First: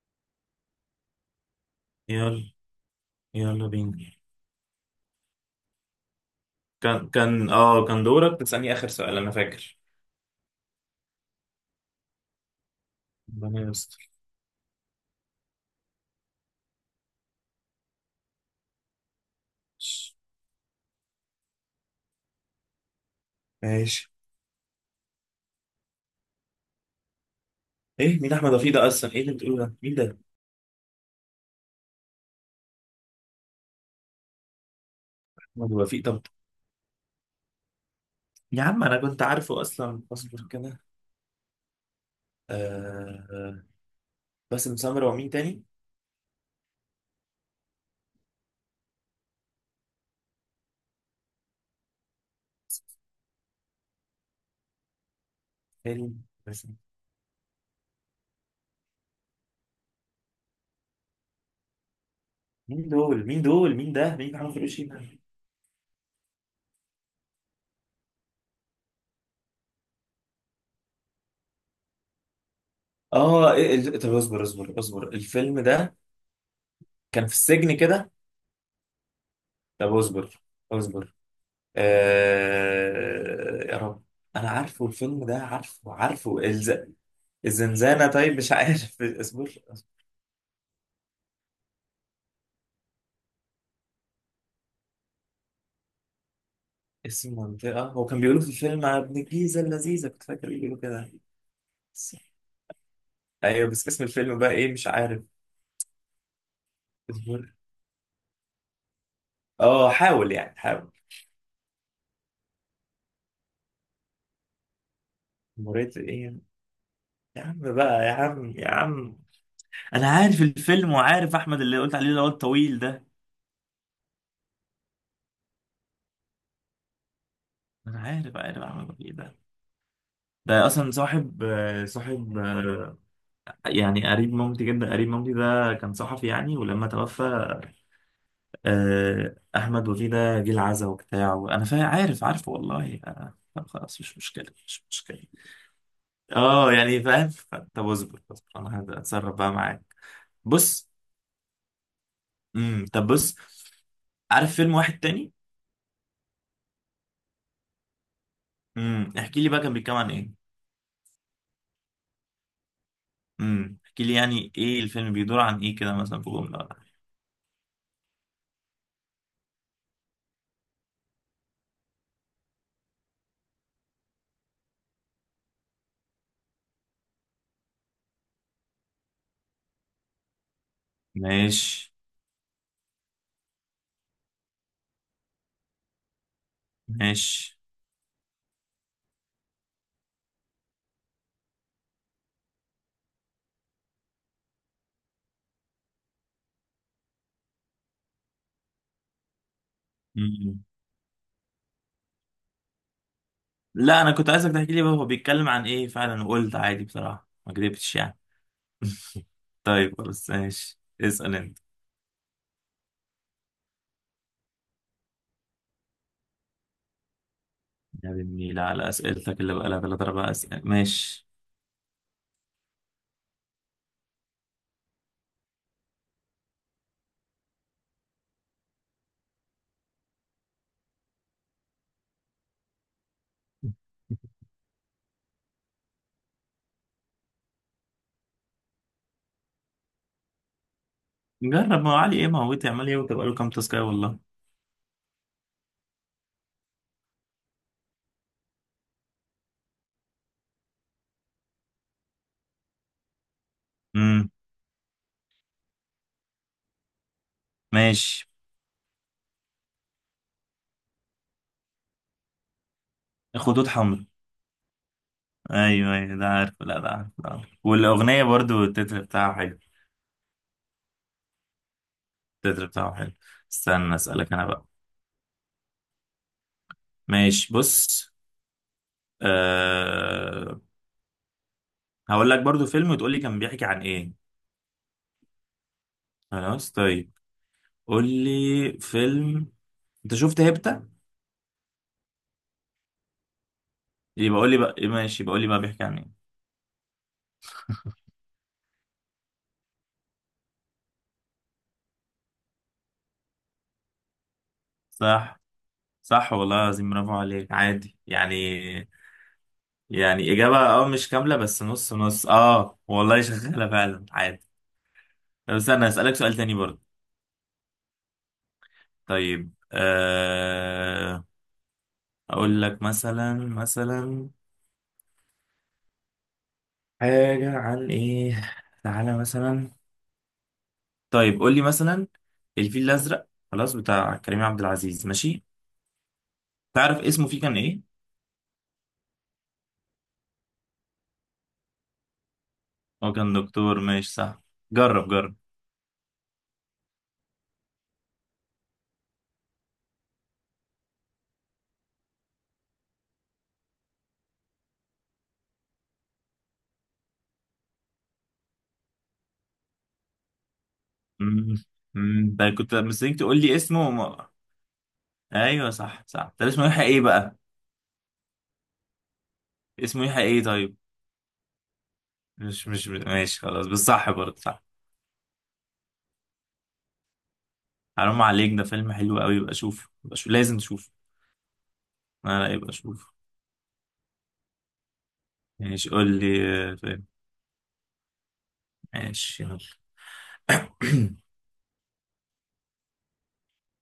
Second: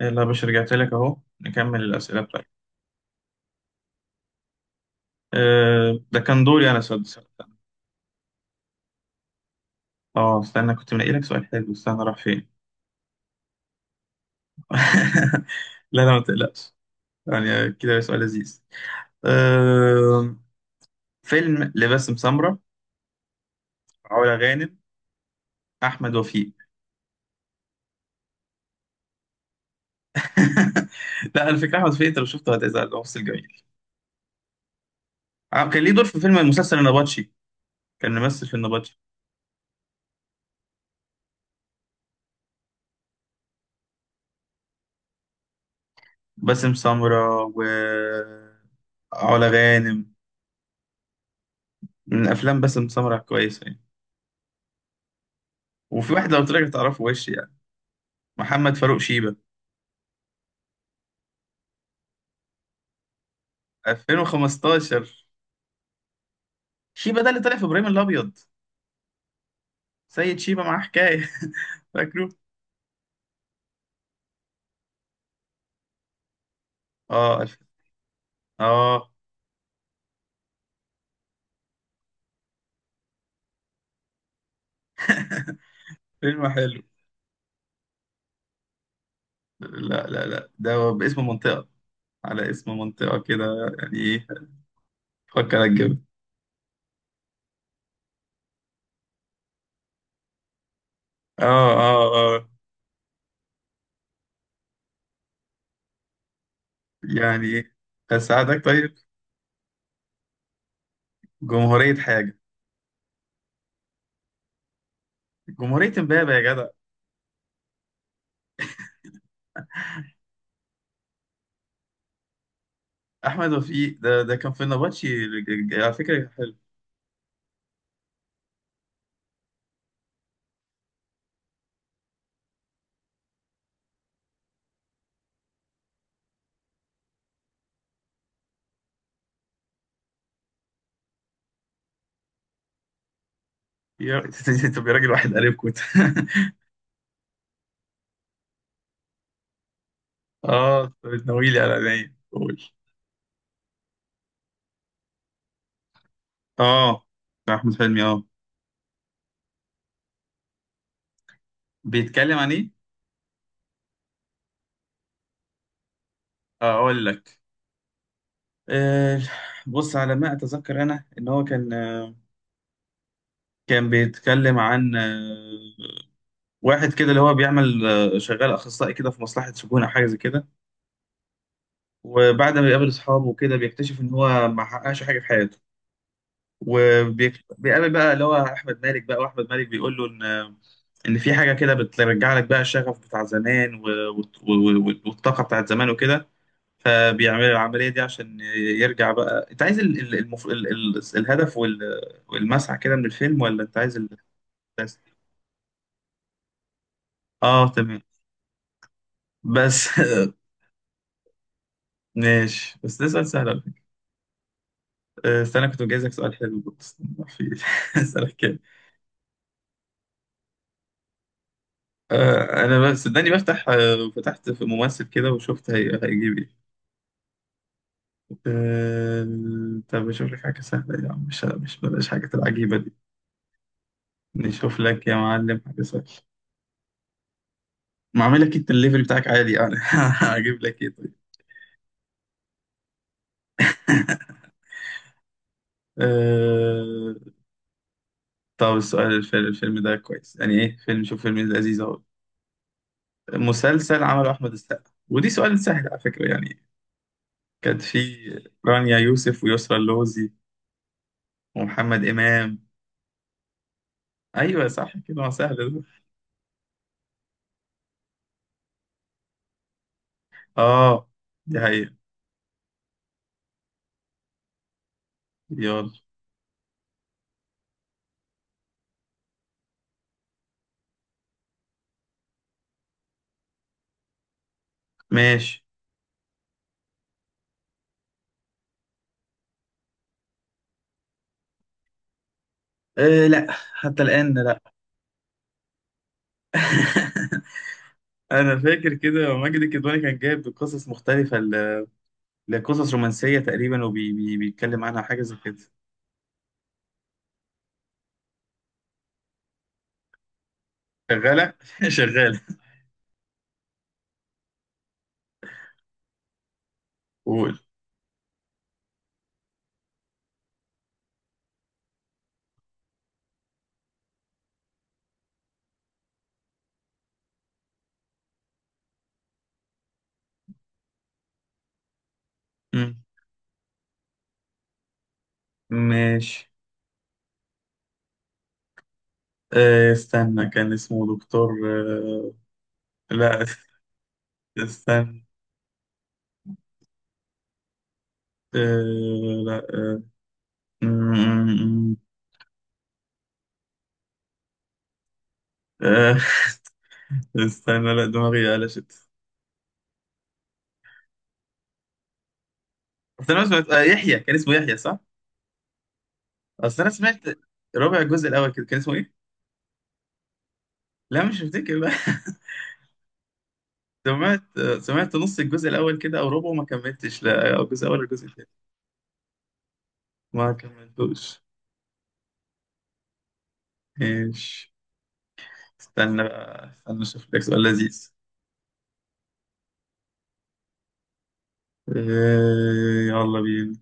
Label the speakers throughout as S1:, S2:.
S1: يلا يا باشا رجعت لك اهو نكمل الاسئله بتاعتك.
S2: يلا. يلا بينا.
S1: ده كان دوري انا، صدق
S2: كان كان
S1: استنى.
S2: اه كان دورك تسألني آخر سؤال أنا فاكر.
S1: اه استنى، كنت منقي لك سؤال حلو، استنى راح فين.
S2: ربنا يستر.
S1: لا لا ما تقلقش. يعني كده سؤال لذيذ. أه فيلم لباسم سمرة،
S2: ماشي.
S1: علا غانم، احمد وفيق.
S2: ايه، مين احمد وفيق ده اصلا؟ ايه اللي بتقوله ده؟ مين ده؟
S1: لا على فكره احمد وفيق انت لو شفته هتزعل، هو ممثل جميل.
S2: احمد
S1: كان ليه
S2: وفيق؟
S1: دور في
S2: طب
S1: فيلم المسلسل النبطشي. كان ممثل في
S2: يا عم، انا
S1: النبطشي.
S2: كنت عارفه اصلا، اصبر كده. آه. باسم سمرة ومين تاني؟
S1: باسم سمرة و علا غانم. من افلام باسم سمرة كويسه يعني.
S2: حلو.
S1: وفي واحد لو قلت لك
S2: باسم.
S1: هتعرفه وش يعني. محمد فاروق شيبة.
S2: مين دول، مين ده؟ مين محمد فلوشي ده؟
S1: 2015. شيبة ده اللي طلع في ابراهيم الابيض. سيد شيبة معاه حكاية. فاكره.
S2: اه، إيه ال-، طب اصبر اصبر اصبر، الفيلم ده كان في
S1: اه الف...
S2: السجن كده.
S1: اه
S2: طب اصبر. اصبر. آه يا رب. انا عارفه الفيلم ده، عارفه عارفه
S1: فيلم
S2: الز...،
S1: حلو.
S2: الزنزانة. طيب مش عارف، اصبر اصبر.
S1: لا لا لا ده باسم منطقة، على اسم منطقة كده. يعني ايه؟ فكر الجبل.
S2: اسم منطقة، هو كان بيقولوا في الفيلم على ابن الجيزة اللذيذة، كنت فاكر بيقولوا كده.
S1: اه اه
S2: بس-
S1: اه.
S2: ايوه بس اسم الفيلم بقى ايه؟ مش عارف.
S1: يعني
S2: اصبر.
S1: ايه؟ هساعدك طيب.
S2: اه حاول يعني، حاول.
S1: جمهورية حاجة، جمهورية
S2: مريت
S1: امبابة
S2: ايه؟
S1: يا جدع.
S2: يا عم بقى، يا عم يا عم، انا عارف الفيلم وعارف احمد اللي قلت عليه اللي هو الطويل ده.
S1: احمد وفيق ده كان في النبطشي، على فكرة حلو.
S2: انا عارف، عارف احمد الطويل ده. ده اصلا صاحب صاحب يعني قريب مامتي، جدا قريب مامتي، ده كان صحفي يعني، ولما توفى احمد وفيه ده جه العزا وبتاع، وانا فاهم، عارف عارف والله. طب خلاص، مش
S1: يا
S2: مشكله مش
S1: طب يا راجل
S2: مشكله.
S1: واحد قريبكم.
S2: اه يعني فاهم. طب اصبر اصبر، انا هتصرف بقى معاك. بص.
S1: اه، بتناويلي على عينيا، قول.
S2: طب بص، عارف فيلم واحد تاني؟
S1: اه، بتاع احمد حلمي، اه.
S2: احكي لي بقى كان بيتكلم عن ايه.
S1: بيتكلم عن ايه؟
S2: احكي لي يعني ايه الفيلم، بيدور عن ايه كده، مثلا في جمله
S1: آه،
S2: ولا حاجة.
S1: اقول لك. آه بص على ما اتذكر انا، ان هو كان، بيتكلم عن واحد كده اللي هو بيعمل، شغال اخصائي كده في مصلحة سجون او حاجة زي كده.
S2: ماشي.
S1: وبعد ما بيقابل اصحابه وكده، بيكتشف ان هو ما حققش حاجة في حياته.
S2: ماشي.
S1: وبيقابل بقى اللي هو احمد مالك، بقى واحمد مالك بيقول له ان في حاجه كده بترجع لك بقى الشغف بتاع زمان، والطاقه بتاعت زمان وكده. فبيعمل العمليه دي عشان يرجع بقى. انت عايز ال... ال... المف... ال... ال... الهدف والمسعى كده من الفيلم، ولا انت عايز
S2: لا، انا كنت عايزك تحكي لي بقى
S1: الاحساس؟
S2: هو بيتكلم عن ايه فعلا، وقلت عادي بصراحة، ما
S1: اه
S2: كدبتش
S1: تمام.
S2: يعني.
S1: بس.
S2: طيب خلاص ماشي، اسأل انت.
S1: ماشي. بس ده سؤال سهل على فكره. آه، استنى كنت مجهزك سؤال حلو بس ما في.
S2: يا بني
S1: اسالك كده.
S2: النيل على اسئلتك اللي بقى لها ثلاث اربع اسئله، ماشي.
S1: انا بس صدقني بفتح، فتحت في ممثل كده وشفت هيجيب ايه. آه، طب اشوف لك حاجة سهلة يا عم، مش بلاش حاجة العجيبة دي. نشوف لك يا معلم حاجة سهلة. ما اعمل لك، انت الليفل بتاعك عالي يعني. هجيب لك ايه طيب؟
S2: جرب، ما هو علي ايه؟ ما هو تعمل ايه وتبقى له كام تاسكايه والله.
S1: أه... طب السؤال، الفيلم ده كويس، يعني ايه فيلم، شوف فيلم لذيذ اهو. مسلسل
S2: امم
S1: عمله احمد السقا، ودي سؤال سهل على فكرة يعني. كانت في
S2: ماشي.
S1: رانيا يوسف ويسرا اللوزي ومحمد امام.
S2: خطوط حمراء.
S1: ايوه صح كده، ما سهل ده.
S2: ايوه ايوه ده عارف، لا ده عارف، ده عارف. والاغنيه برضو، التتر بتاعه حلو.
S1: اه، دي حقيقة.
S2: التتر بتاعه حلو. استنى اسالك انا بقى.
S1: يلا
S2: ماشي، بص. أه... هقول لك برضو فيلم وتقول لي كان بيحكي عن ايه.
S1: ماشي.
S2: خلاص طيب. قول لي. فيلم. انت شفت هيبتا؟
S1: لا، حتى الآن.
S2: يبقى قول لي بقى إيه، ماشي، يبقى قول لي بقى بيحكي عن ايه.
S1: انا فاكر كده ماجد الكدواني كان جايب قصص مختلفه لقصص رومانسيه تقريبا، وبيتكلم عنها حاجه زي
S2: صح.
S1: كده.
S2: صح والله العظيم، برافو عليك، عادي يعني. يعني اجابه اه مش كامله،
S1: شغاله
S2: بس نص نص،
S1: شغاله.
S2: اه والله شغاله فعلا، عادي. طب استنى اسالك سؤال تاني برضه.
S1: قول.
S2: طيب آه، اقول لك مثلا، مثلا حاجه عن ايه. تعالى مثلا. طيب قول لي مثلا، الفيل
S1: مم.
S2: الازرق خلاص، بتاع كريم عبد العزيز، ماشي.
S1: ماشي.
S2: تعرف اسمه فيه كان ايه؟
S1: آه، استنى، كان اسمه دكتور،
S2: هو كان
S1: لا،
S2: دكتور، ماشي صح. جرب،
S1: استنى.
S2: جرب.
S1: لا، مم، آه، استنى، لا دماغي قلشت.
S2: امم امم، ده كنت مستنيك
S1: بس
S2: تقول
S1: انا
S2: لي
S1: سمعت، آه،
S2: اسمه
S1: يحيى،
S2: وما...
S1: كان اسمه يحيى صح؟
S2: ايوه صح صح. طب اسمه
S1: اصل
S2: يحيى
S1: انا
S2: ايه
S1: سمعت
S2: بقى؟
S1: ربع الجزء الاول كده، كان اسمه ايه؟
S2: اسمه يحيى ايه؟ طيب
S1: لا مش هفتكر بقى.
S2: مش مش ماشي خلاص، بس صح، برضه
S1: سمعت،
S2: صح.
S1: سمعت نص الجزء الاول كده او ربعه، ما كملتش، لا، او الجزء الاول ولا
S2: حرام
S1: الجزء الثاني.
S2: عليك، ده فيلم حلو قوي، يبقى شوف، يبقى شوف
S1: ما
S2: لازم تشوفه.
S1: كملتوش.
S2: لا لا، يبقى شوف.
S1: ايش.
S2: ماشي، قول
S1: استنى
S2: لي.
S1: بقى، استنى
S2: فيلم.
S1: اشوف لك سؤال لذيذ.
S2: ماشي، يلا.
S1: إيه؟ يلا بينا.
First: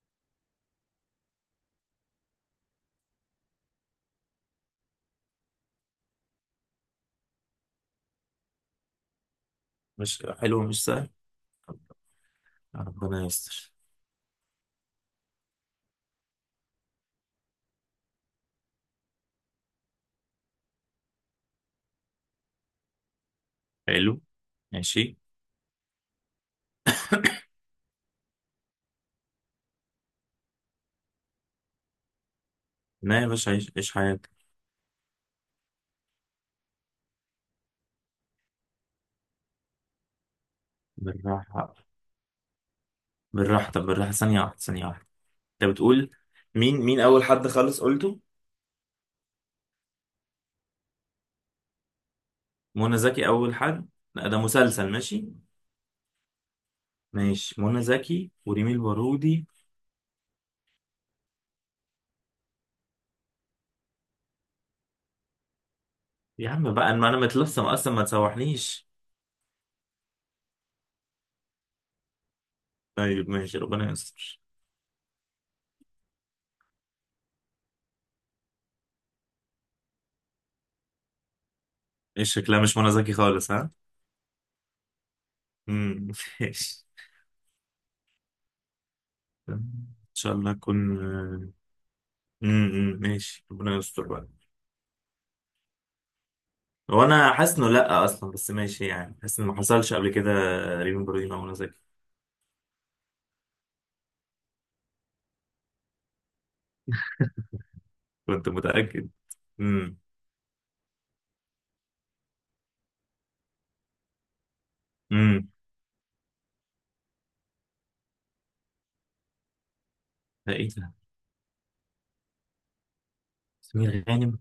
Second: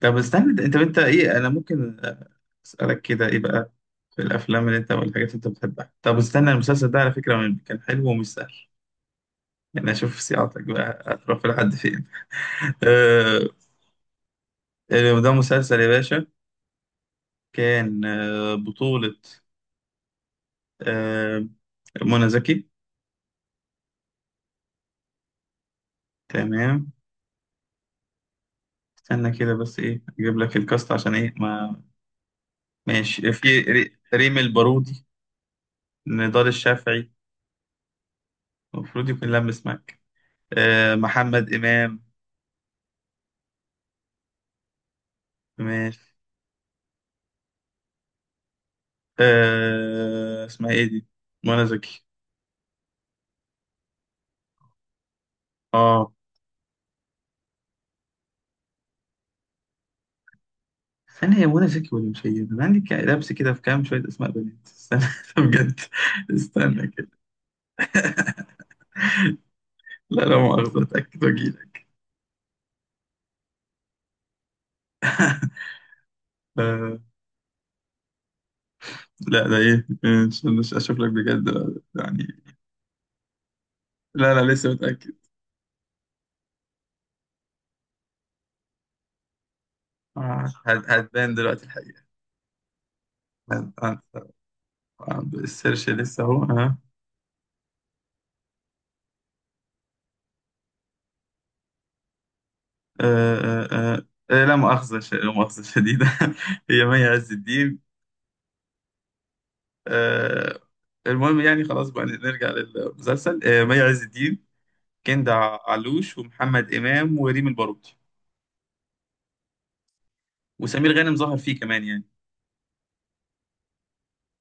S1: طب استنى، انت ايه، انا ممكن اسالك كده ايه بقى في الافلام اللي انت، والحاجات اللي انت بتحبها؟ طب استنى، المسلسل ده على فكره كان حلو ومش سهل، يعني اشوف
S2: مش
S1: صياعتك
S2: حلو مش
S1: بقى
S2: سهل.
S1: هتروح لحد فين.
S2: ربنا يستر.
S1: إيه ده، مسلسل يا باشا. كان بطولة، آه، منى زكي.
S2: حلو. ماشي.
S1: تمام. استنى كده بس، ايه، اجيب لك الكاست عشان ايه، ما
S2: لا يا
S1: ماشي.
S2: باشا،
S1: في
S2: عيش عيش حياتك.
S1: ريم البارودي، نضال الشافعي، المفروض يكون لمس معاك، آه محمد
S2: بالراحة.
S1: امام.
S2: بالراحة، طب بالراحة، ثانية واحدة ثانية واحدة. انت
S1: ماشي.
S2: بتقول مين، مين اول حد خالص قلته؟
S1: اسمها ايه دي، منى زكي.
S2: منى زكي اول حد؟ لا ده مسلسل، ماشي.
S1: اه
S2: ماشي، منى زكي وريمي البارودي.
S1: استنى، هي منى زكي ولا مش هي؟ انا عندي لبس كده في كام شويه اسماء بنات، استنى بجد.
S2: يا عم
S1: استنى
S2: بقى، ما
S1: كده.
S2: انا متلصم اصلا، ما تسوحنيش.
S1: لا، لا مؤاخذه، اتاكد واجيلك.
S2: طيب ماشي، ربنا يستر.
S1: آه لا ده ايه، استنى اشوف لك بجد يعني.
S2: ايش شكلها مش منى زكي خالص، ها؟
S1: لا، لا لسه متاكد.
S2: امم ماشي. ان شاء الله
S1: آه،
S2: اكون.
S1: هتبان دلوقتي الحقيقة.
S2: ماشي،
S1: هت-
S2: ربنا يستر بقى.
S1: هت- عند السيرش لسه اهو ها.
S2: هو انا حاسس انه لا اصلا، بس ماشي، يعني حاسس انه ما حصلش قبل كده. ريمي البارودي مع منى زكي؟
S1: آه، آه، آه، لا مؤاخذة شديدة. هي مي عز الدين.
S2: كنت متاكد. امم
S1: آه، المهم يعني، خلاص بقى نرجع للمسلسل. آه، مي عز الدين، كندا
S2: امم.
S1: علوش، ومحمد إمام، وريم الباروكي.
S2: ده ايه ده؟
S1: وسمير غانم ظهر فيه كمان يعني.
S2: سمير غانم؟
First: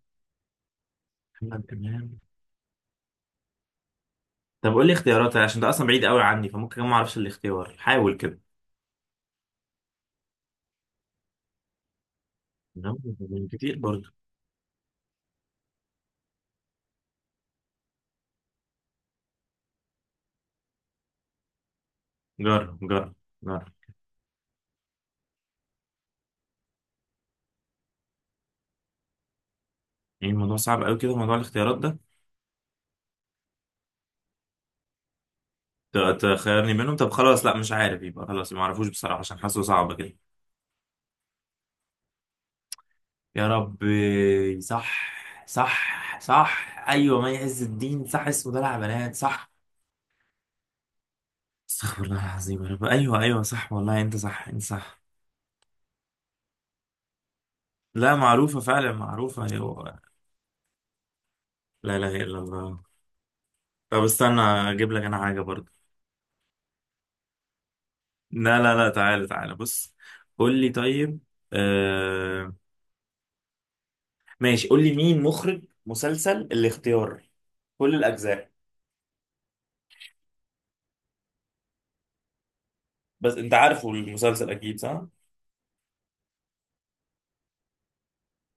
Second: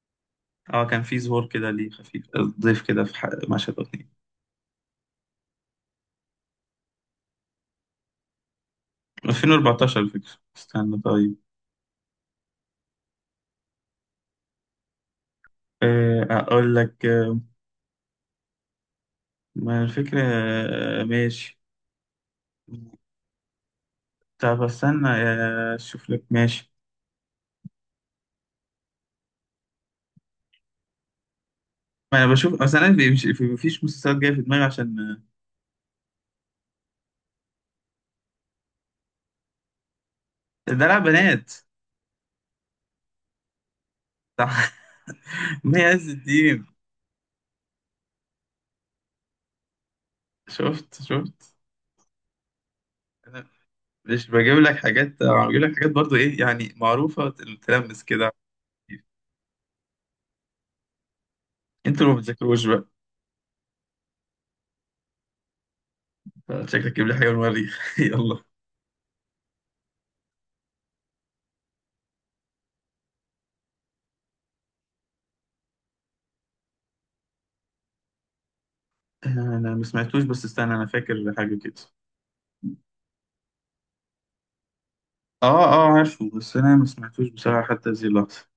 S1: اه كان في ظهور
S2: تمام
S1: كده ليه،
S2: تمام.
S1: خفيف، ضيف كده في مشهد او اتنين.
S2: طب قول لي اختيارات، عشان ده اصلا بعيد قوي عني، فممكن كمان ما اعرفش الاختيار، حاول كده.
S1: 2014 الفكرة. استنى طيب.
S2: لا، من كتير برضه.
S1: آه، اقول لك. ما الفكرة. ماشي.
S2: جرب جرب. جرب.
S1: طب استنى، اشوف لك. ماشي،
S2: يعني الموضوع صعب قوي كده، موضوع الاختيارات ده.
S1: ما انا بشوف اصلا، انا مفيش مسلسلات جايه في دماغي عشان.
S2: تخيرني منهم، طب خلاص، لا مش عارف، يبقى خلاص ما اعرفوش بصراحة، عشان حاسه صعب كده.
S1: آه، دلع بنات.
S2: يا رب.
S1: صح.
S2: صح.
S1: مي عز
S2: صح
S1: الدين.
S2: صح، ايوه مي عز الدين، صح اسمه ده بنات، صح.
S1: شفت شفت.
S2: استغفر الله العظيم، يا رب، ايوه ايوه
S1: انا
S2: صح والله، انت
S1: مش
S2: صح
S1: بجيب
S2: انت
S1: لك
S2: صح.
S1: حاجات، بجيب لك حاجات برضو ايه، يعني معروفه، تلمس
S2: لا
S1: كده.
S2: معروفة فعلا، معروفة، ايوه. لا
S1: انتوا اللي
S2: اله
S1: ما
S2: الا
S1: بتذاكروش
S2: الله.
S1: بقى.
S2: طب استنى اجيب لك انا حاجة برضه.
S1: شكلك جيب لي حاجه من المريخ. يلا.
S2: لا لا لا، تعالى تعالى بص. قول لي طيب. آه. ماشي، قول لي مين مخرج مسلسل الاختيار، كل الأجزاء.
S1: انا ما سمعتوش، بس استنى انا فاكر حاجه كده.
S2: بس أنت عارفه المسلسل أكيد، صح؟
S1: اه اه عارفه، بس انا ما سمعتوش بصراحه حتى هذه اللحظه.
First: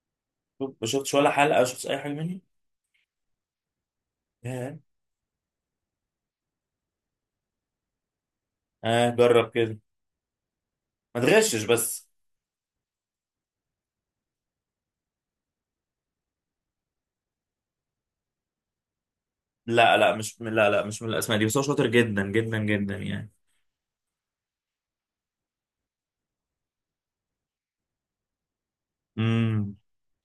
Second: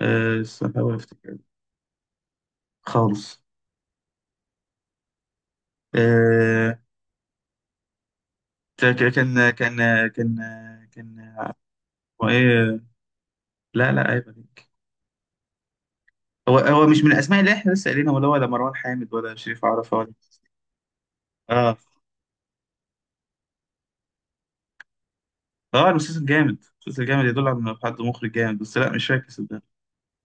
S1: بس
S2: ما
S1: هحاول
S2: شفتش ولا
S1: افتكر.
S2: حلقة؟ شفتش أي حاجة منه؟
S1: خالص.
S2: ياه.
S1: آه، كان كان
S2: آه جرب كده.
S1: كان كان
S2: ما
S1: كان.
S2: تغشش بس.
S1: هو ايه؟ لا لا عيب عليك. هو هو مش من الاسماء اللي احنا لسه قايلينها، ولا مروان حامد، ولا شريف عرفة،
S2: لا
S1: ولا
S2: لا، مش
S1: إيه؟
S2: من، لا لا مش من الأسماء دي، بس هو
S1: اه
S2: شاطر جدا جدا جدا يعني.
S1: اه، المسلسل جامد، المسلسل جامد، يدل على انه حد مخرج جامد، بس لا مش فاكر صدقني.
S2: امم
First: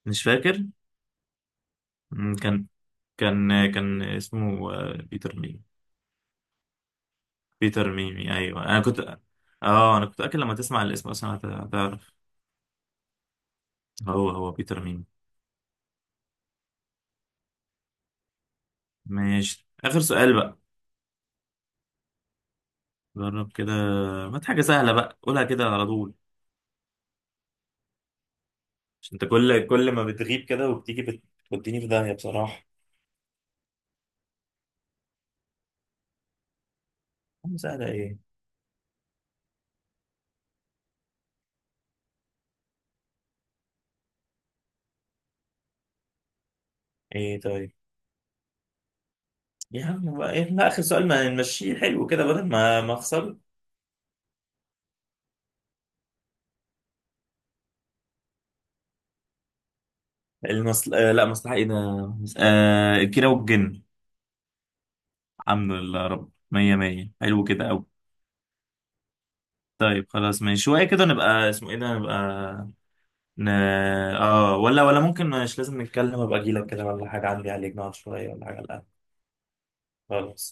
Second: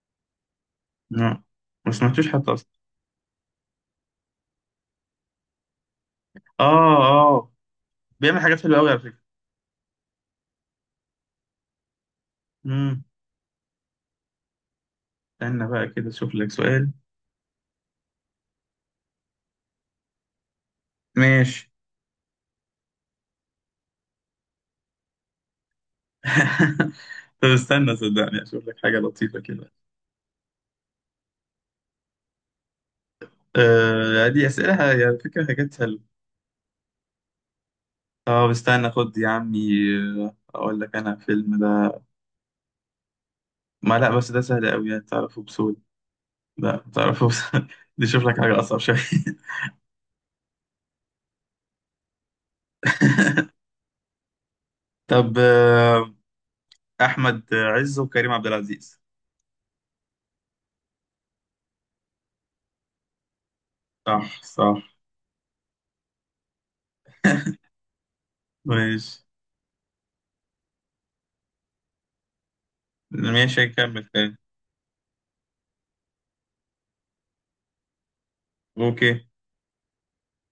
S2: مش فاكر.
S1: لا، ما سمعتوش
S2: مم،
S1: حتى اصلا.
S2: كان كان اسمه بيتر ميمي.
S1: اه اه،
S2: بيتر ميمي،
S1: بيعمل حاجات
S2: أيوه
S1: حلوه
S2: أنا
S1: قوي على
S2: كنت.
S1: فكره.
S2: اه انا كنت اكل، لما تسمع الاسم اصلا هتعرف.
S1: امم.
S2: هو هو بيتر ميمي.
S1: استنى بقى كده اشوف لك سؤال.
S2: ماشي، آخر سؤال بقى.
S1: ماشي.
S2: جرب كده، هات حاجة سهلة بقى، قولها كده على طول.
S1: طب استنى صدقني اشوف لك حاجه
S2: عشان انت
S1: لطيفه
S2: كل
S1: كده.
S2: كل ما بتغيب كده وبتيجي بتوديني في داهية بصراحة.
S1: دي اسئله على فكره، حاجات.
S2: عم سهلة ايه؟
S1: طب استنى خد يا عمي. آه، اقول لك، انا فيلم ده، ما، لا بس ده سهل قوي يعني تعرفه بسهوله. لا تعرفه
S2: ايه
S1: بسهوله،
S2: طيب.
S1: دي شوف لك حاجه اصعب شويه.
S2: يا عم بقى إيه؟ لا آخر سؤال ما نمشيه حلو كده، بدل ما ما أخسر.
S1: طب، احمد عز وكريم عبد العزيز.
S2: المصل...، آه لا مصلحة ايه ده؟ آه، الكيرة والجن.
S1: صح صح.
S2: الحمد لله يا رب، مية مية، حلو كده أوي.
S1: ماشي.
S2: طيب خلاص ماشي، شوية كده نبقى، اسمه ايه ده، نبقى. ن-
S1: ماشي هنكمل تاني.
S2: اه ولا ولا ممكن مش لازم نتكلم، ابقى اجي لك كده ولا حاجه، عندي عليك نقعد شويه ولا حاجه؟ لا.
S1: اوكي.
S2: خلاص.